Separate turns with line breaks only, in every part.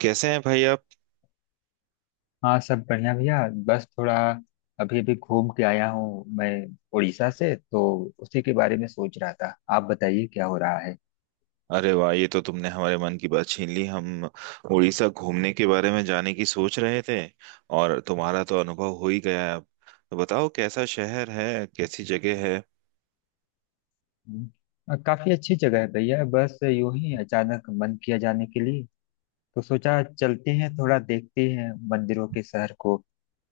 कैसे हैं भाई आप।
हाँ, सब बढ़िया भैया। बस थोड़ा अभी अभी घूम के आया हूँ मैं उड़ीसा से। तो उसी के बारे में सोच रहा था। आप बताइए क्या हो रहा है।
अरे वाह, ये तो तुमने हमारे मन की बात छीन ली। हम उड़ीसा घूमने के बारे में जाने की सोच रहे थे, और तुम्हारा तो अनुभव हो ही गया है। अब तो बताओ, कैसा शहर है, कैसी जगह है।
हम्म, काफी अच्छी जगह है भैया। बस यूं ही अचानक मन किया जाने के लिए, तो सोचा चलते हैं थोड़ा देखते हैं मंदिरों के शहर को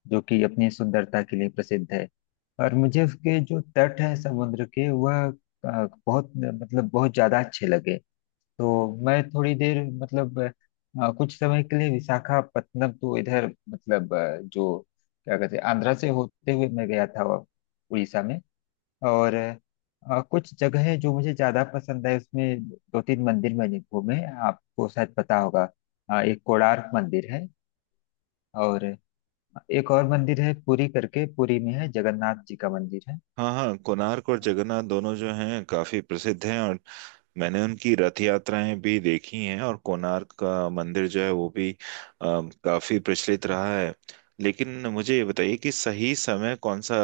जो कि अपनी सुंदरता के लिए प्रसिद्ध है। और मुझे उसके जो तट है समुद्र के, वह बहुत मतलब बहुत ज्यादा अच्छे लगे। तो मैं थोड़ी देर मतलब कुछ समय के लिए विशाखापत्तनम, तो इधर मतलब जो क्या कहते हैं आंध्रा से होते हुए मैं गया था, वह उड़ीसा में। और कुछ जगहें जो मुझे ज्यादा पसंद है उसमें दो तीन मंदिर मैंने घूमे। आपको शायद पता होगा। एक कोणार्क मंदिर है। और एक और मंदिर है पुरी करके, पुरी में है जगन्नाथ जी का मंदिर है।
हाँ हाँ, कोणार्क और जगन्नाथ दोनों जो हैं काफी प्रसिद्ध हैं, और मैंने उनकी रथ यात्राएं भी देखी हैं। और कोणार्क का मंदिर जो है वो भी काफी प्रचलित रहा है। लेकिन मुझे ये बताइए कि सही समय कौन सा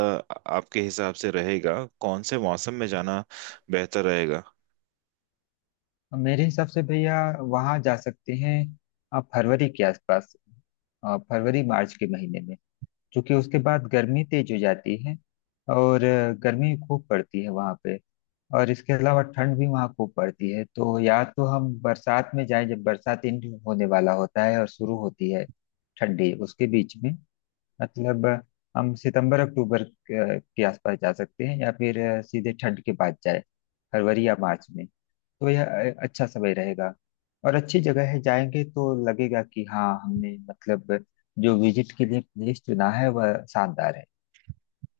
आपके हिसाब से रहेगा, कौन से मौसम में जाना बेहतर रहेगा।
मेरे हिसाब से भैया वहाँ जा सकते हैं आप फरवरी के आसपास, फरवरी मार्च के महीने में। क्योंकि उसके बाद गर्मी तेज हो जाती है। और गर्मी खूब पड़ती है वहाँ पे। और इसके अलावा ठंड भी वहाँ खूब पड़ती है, तो या तो हम बरसात में जाएं जब बरसात एंड होने वाला होता है और शुरू होती है ठंडी उसके बीच में, मतलब हम सितंबर अक्टूबर के आसपास जा सकते हैं, या फिर सीधे ठंड के बाद जाए फरवरी या मार्च में। तो यह अच्छा समय रहेगा। और अच्छी जगह है, जाएंगे तो लगेगा कि हाँ हमने मतलब जो विजिट के लिए प्लेस चुना है वह शानदार है।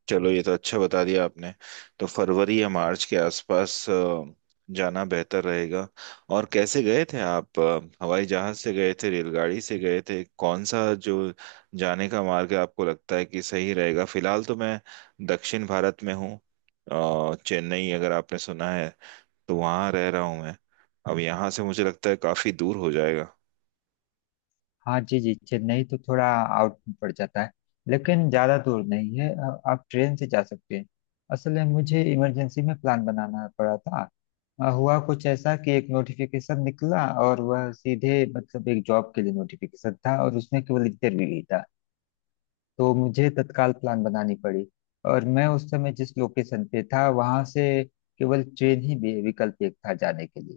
चलो, ये तो अच्छा बता दिया आपने। तो फरवरी या मार्च के आसपास जाना बेहतर रहेगा। और कैसे गए थे आप, हवाई जहाज से गए थे, रेलगाड़ी से गए थे, कौन सा जो जाने का मार्ग आपको लगता है कि सही रहेगा। फिलहाल तो मैं दक्षिण भारत में हूँ। चेन्नई अगर आपने सुना है, तो वहाँ रह रहा हूँ मैं। अब यहाँ से मुझे लगता है काफी दूर हो जाएगा।
हाँ जी जी, चेन्नई तो थोड़ा आउट पड़ जाता है। लेकिन ज़्यादा दूर नहीं है, आप ट्रेन से जा सकते हैं। असल में मुझे इमरजेंसी में प्लान बनाना पड़ा था। हुआ कुछ ऐसा कि एक नोटिफिकेशन निकला और वह सीधे मतलब एक जॉब के लिए नोटिफिकेशन था, और उसमें केवल इंटरव्यू ही था। तो मुझे तत्काल प्लान बनानी पड़ी। और मैं उस समय जिस लोकेशन पे था वहां से केवल ट्रेन ही विकल्प एक था जाने के लिए।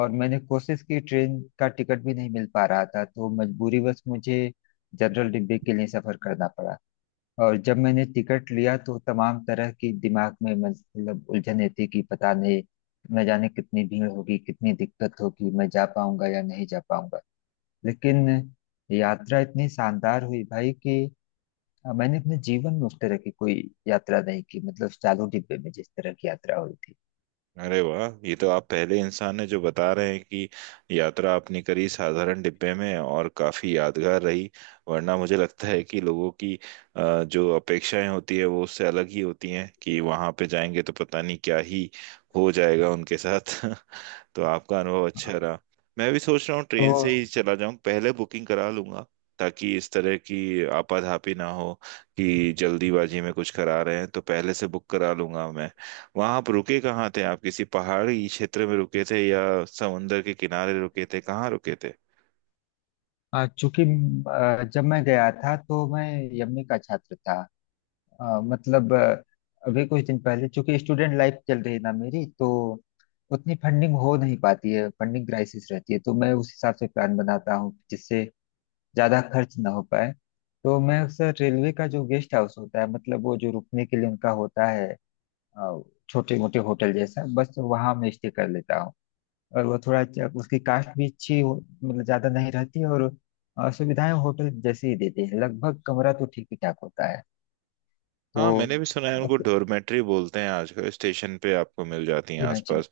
और मैंने कोशिश की, ट्रेन का टिकट भी नहीं मिल पा रहा था, तो मजबूरीवश मुझे जनरल डिब्बे के लिए सफर करना पड़ा। और जब मैंने टिकट लिया तो तमाम तरह की दिमाग में मतलब उलझने थी कि पता नहीं, न जाने कितनी भीड़ होगी, कितनी दिक्कत होगी, मैं जा पाऊंगा या नहीं जा पाऊंगा। लेकिन यात्रा इतनी शानदार हुई भाई कि हाँ, मैंने अपने जीवन में उस तरह की कोई यात्रा नहीं की, मतलब चालू डिब्बे में जिस तरह की यात्रा हुई थी।
अरे वाह, ये तो आप पहले इंसान हैं जो बता रहे हैं कि यात्रा आपने करी साधारण डिब्बे में और काफी यादगार रही। वरना मुझे लगता है कि लोगों की जो अपेक्षाएं होती है वो उससे अलग ही होती हैं, कि वहां पे जाएंगे तो पता नहीं क्या ही हो जाएगा उनके साथ। तो आपका अनुभव
हाँ,
अच्छा रहा। मैं भी सोच रहा हूँ ट्रेन से ही
तो
चला जाऊँ, पहले बुकिंग करा लूंगा, ताकि इस तरह की आपाधापी ना हो, कि जल्दीबाजी में कुछ करा रहे हैं। तो पहले से बुक करा लूंगा मैं। वहां आप रुके कहाँ थे, आप किसी पहाड़ी क्षेत्र में रुके थे या समुंदर के किनारे रुके थे, कहाँ रुके थे।
चूंकि जब मैं गया था तो मैं यमए का छात्र था। मतलब अभी कुछ दिन पहले, चूंकि स्टूडेंट लाइफ चल रही ना मेरी, तो उतनी फंडिंग हो नहीं पाती है, फंडिंग क्राइसिस रहती है, तो मैं उस हिसाब से प्लान बनाता हूँ जिससे ज्यादा खर्च ना हो पाए। तो मैं अक्सर रेलवे का जो गेस्ट हाउस होता है, मतलब वो जो रुकने के लिए उनका होता है, अ, छोटे मोटे होटल जैसा, बस वहां मैं स्टे कर लेता हूँ। और वो थोड़ा उसकी कास्ट भी अच्छी हो, मतलब ज्यादा नहीं रहती, और सुविधाएं होटल जैसे ही देते हैं लगभग, कमरा तो ठीक ही ठाक होता है। तो
हाँ, मैंने भी सुना है, उनको
अप-
डॉर्मेट्री बोलते हैं। आजकल स्टेशन पे आपको मिल जाती हैं
जी हाँ जी।
आसपास।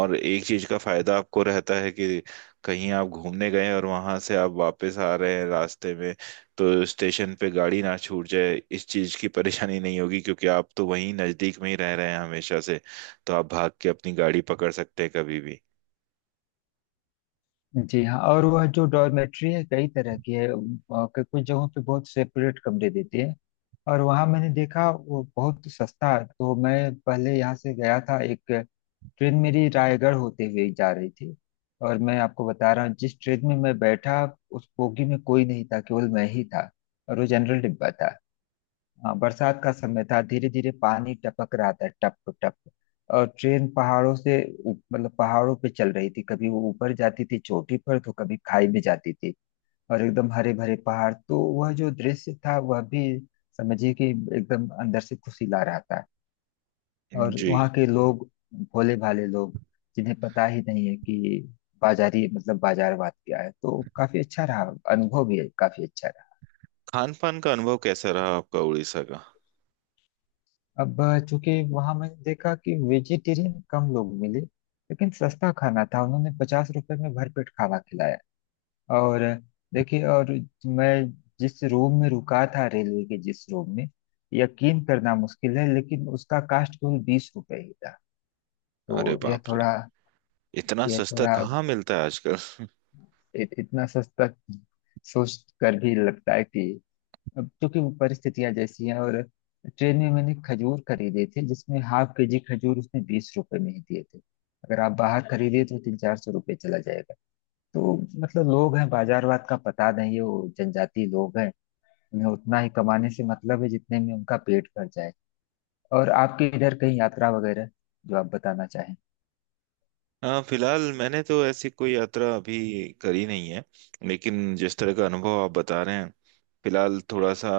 और एक चीज का फायदा आपको रहता है कि कहीं आप घूमने गए और वहां से आप वापस आ रहे हैं रास्ते में, तो स्टेशन पे गाड़ी ना छूट जाए इस चीज की परेशानी नहीं होगी, क्योंकि आप तो वहीं नजदीक में ही रह रहे हैं हमेशा से। तो आप भाग के अपनी गाड़ी पकड़ सकते हैं कभी भी।
जी हाँ। और वह जो डॉर्मेट्री है कई तरह की है। कुछ जगहों पे बहुत सेपरेट कमरे देते हैं। और वहाँ मैंने देखा वो बहुत सस्ता है। तो मैं पहले यहाँ से गया था, एक ट्रेन मेरी रायगढ़ होते हुए जा रही थी, और मैं आपको बता रहा हूँ जिस ट्रेन में मैं बैठा उस बोगी में कोई नहीं था, केवल मैं ही था। और वो जनरल डिब्बा था। हाँ, बरसात का समय था, धीरे धीरे पानी टपक रहा था, टप टप। और ट्रेन पहाड़ों से मतलब पहाड़ों पे चल रही थी, कभी वो ऊपर जाती थी चोटी पर तो कभी खाई में जाती थी। और एकदम हरे भरे पहाड़, तो वह जो दृश्य था वह भी समझिए कि एकदम अंदर से खुशी ला रहा था। और
जी।
वहाँ के लोग, भोले भाले लोग, जिन्हें पता ही नहीं है कि बाजारी मतलब बाजारवाद क्या है, तो काफी अच्छा रहा, अनुभव भी काफी अच्छा रहा।
खान पान का अनुभव कैसा रहा आपका उड़ीसा का।
अब चूंकि वहां मैंने देखा कि वेजिटेरियन कम लोग मिले, लेकिन सस्ता खाना था, उन्होंने 50 रुपए में भरपेट खाना खिलाया। और देखिए, और मैं जिस रूम में रुका था, रेलवे के जिस रूम में, यकीन करना मुश्किल है लेकिन उसका कास्ट केवल 20 रुपए ही था।
अरे
तो यह
बाप रे,
थोड़ा,
इतना
यह
सस्ता
थोड़ा
कहाँ मिलता है।
इतना सस्ता सोच कर भी लगता है कि, अब क्योंकि वो परिस्थितियां जैसी हैं। और ट्रेन में मैंने खजूर खरीदे थे, जिसमें हाफ के जी खजूर उसने 20 रुपए में ही दिए थे। अगर आप बाहर खरीदे तो 300-400 रुपये चला जाएगा। तो मतलब लोग हैं, बाजारवाद का पता नहीं है, वो जनजाति लोग हैं, उन्हें उतना ही कमाने से मतलब है जितने में उनका पेट भर जाए। और आपके इधर कहीं यात्रा वगैरह, जो आप बताना चाहें।
हाँ, फिलहाल मैंने तो ऐसी कोई यात्रा अभी करी नहीं है। लेकिन जिस तरह का अनुभव आप बता रहे हैं, फिलहाल थोड़ा सा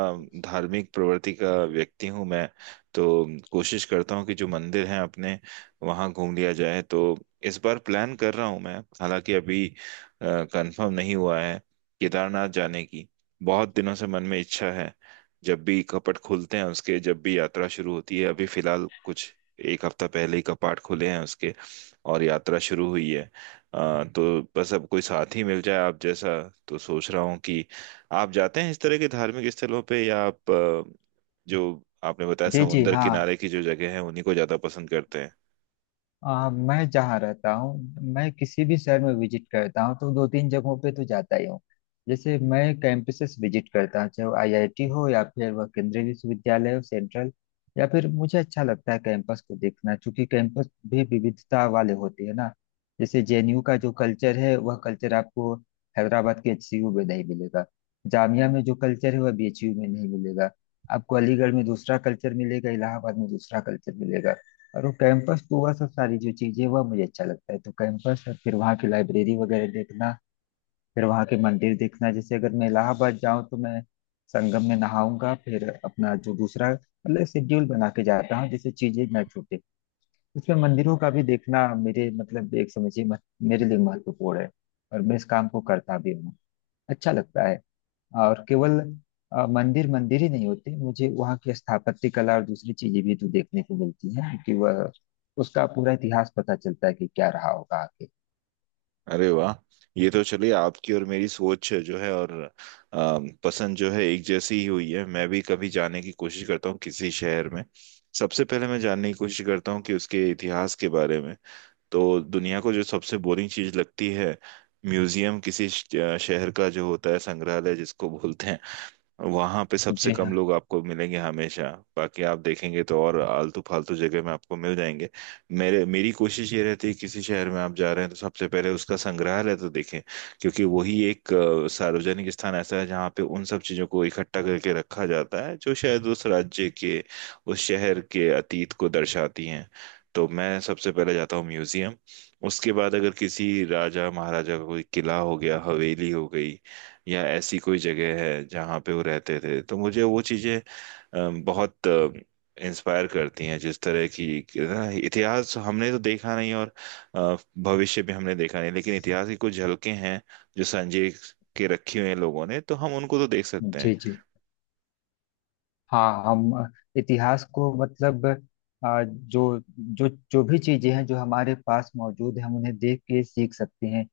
धार्मिक प्रवृत्ति का व्यक्ति हूँ मैं। तो कोशिश करता हूँ कि जो मंदिर हैं अपने, वहाँ घूम लिया जाए। तो इस बार प्लान कर रहा हूँ मैं, हालांकि अभी कंफर्म नहीं हुआ है, केदारनाथ जाने की बहुत दिनों से मन में इच्छा है। जब भी कपट खुलते हैं उसके, जब भी यात्रा शुरू होती है, अभी फिलहाल कुछ एक हफ्ता पहले ही कपाट खुले हैं उसके और यात्रा शुरू हुई है। तो बस अब कोई साथी मिल जाए आप जैसा। तो सोच रहा हूँ कि आप जाते हैं इस तरह के धार्मिक स्थलों पे, या आप जो आपने बताया
जी जी
समुन्दर
हाँ।
किनारे की जो जगह है उन्हीं को ज्यादा पसंद करते हैं।
मैं जहाँ रहता हूँ, मैं किसी भी शहर में विजिट करता हूँ तो दो तीन जगहों पे तो जाता ही हूँ। जैसे मैं कैंपसेस विजिट करता हूँ, चाहे आईआईटी हो या फिर वह केंद्रीय विश्वविद्यालय हो सेंट्रल। या फिर मुझे अच्छा लगता है कैंपस को देखना, क्योंकि कैंपस भी विविधता वाले होते हैं ना। जैसे जेएनयू का जो कल्चर है, वह कल्चर आपको हैदराबाद के एचसीयू में नहीं मिलेगा। जामिया में जो कल्चर है वह बीएचयू में नहीं मिलेगा। आपको अलीगढ़ में दूसरा कल्चर मिलेगा, इलाहाबाद में दूसरा कल्चर मिलेगा। और वो कैंपस पूरा, सब सारी जो चीजें, वह मुझे अच्छा लगता है। तो कैंपस है, फिर वहाँ की लाइब्रेरी वगैरह देखना, फिर वहाँ के मंदिर देखना। जैसे अगर मैं इलाहाबाद जाऊँ तो मैं संगम में नहाऊंगा, फिर अपना जो दूसरा मतलब शेड्यूल बना के जाता हूँ जिससे चीजें ना छूटे। उसमें मंदिरों का भी देखना मेरे मतलब एक समझिए मेरे लिए महत्वपूर्ण है। और मैं इस काम को करता भी हूँ, अच्छा लगता है। और केवल मंदिर मंदिर ही नहीं होते, मुझे वहाँ की स्थापत्य कला और दूसरी चीजें भी तो देखने को मिलती है कि वह उसका पूरा इतिहास पता चलता है कि क्या रहा होगा आगे।
अरे वाह, ये तो चलिए आपकी और मेरी सोच जो है और पसंद जो है, एक जैसी ही हुई है। मैं भी कभी जाने की कोशिश करता हूँ किसी शहर में, सबसे पहले मैं जानने की कोशिश करता हूँ कि उसके इतिहास के बारे में। तो दुनिया को जो सबसे बोरिंग चीज लगती है, म्यूजियम, किसी शहर का जो होता है संग्रहालय जिसको बोलते हैं, वहां पे सबसे
जी
कम
हाँ
लोग आपको मिलेंगे हमेशा। बाकी आप देखेंगे तो और आलतू फालतू जगह में आपको मिल जाएंगे। मेरे मेरी कोशिश ये रहती है किसी शहर में आप जा रहे हैं तो सबसे पहले उसका संग्रहालय तो देखें, क्योंकि वही एक सार्वजनिक स्थान ऐसा है जहाँ पे उन सब चीजों को इकट्ठा करके रखा जाता है जो शायद उस राज्य के, उस शहर के अतीत को दर्शाती हैं। तो मैं सबसे पहले जाता हूँ म्यूजियम। उसके बाद अगर किसी राजा महाराजा का कोई किला हो गया, हवेली हो गई, या ऐसी कोई जगह है जहाँ पे वो रहते थे, तो मुझे वो चीजें बहुत इंस्पायर करती हैं। जिस तरह की कि ना, इतिहास हमने तो देखा नहीं, और अ, भविष्य भी हमने देखा नहीं, लेकिन इतिहास की कुछ झलकें हैं जो संजय के रखी हुई हैं लोगों ने, तो हम उनको तो देख सकते हैं।
जी। जी हाँ। हम इतिहास को मतलब जो जो जो भी चीजें हैं जो हमारे पास मौजूद है, हम उन्हें देख के सीख सकते हैं।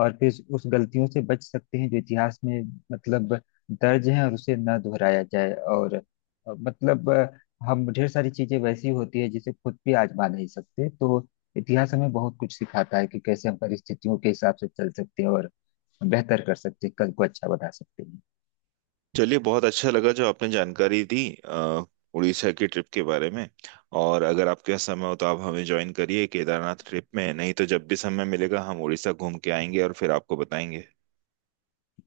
और फिर उस गलतियों से बच सकते हैं जो इतिहास में मतलब दर्ज हैं, और उसे न दोहराया जाए। और मतलब हम ढेर सारी चीजें वैसी होती है जिसे खुद भी आजमा नहीं सकते, तो इतिहास हमें बहुत कुछ सिखाता है कि कैसे हम परिस्थितियों के हिसाब से चल सकते हैं, और बेहतर कर सकते हैं, कल को अच्छा बना सकते हैं।
चलिए, बहुत अच्छा लगा जो आपने जानकारी दी अ, उड़ीसा की ट्रिप के बारे में। और अगर आपके पास समय हो तो आप हमें ज्वाइन करिए केदारनाथ ट्रिप में, नहीं तो जब भी समय मिलेगा हम उड़ीसा घूम के आएंगे और फिर आपको बताएंगे।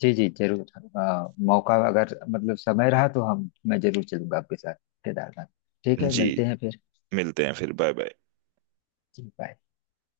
जी जी जरूर। मौका अगर मतलब समय रहा तो हम मैं जरूर चलूंगा आपके साथ केदारनाथ। ठीक है,
जी,
मिलते हैं फिर।
मिलते हैं फिर। Bye bye.
जी, बाय।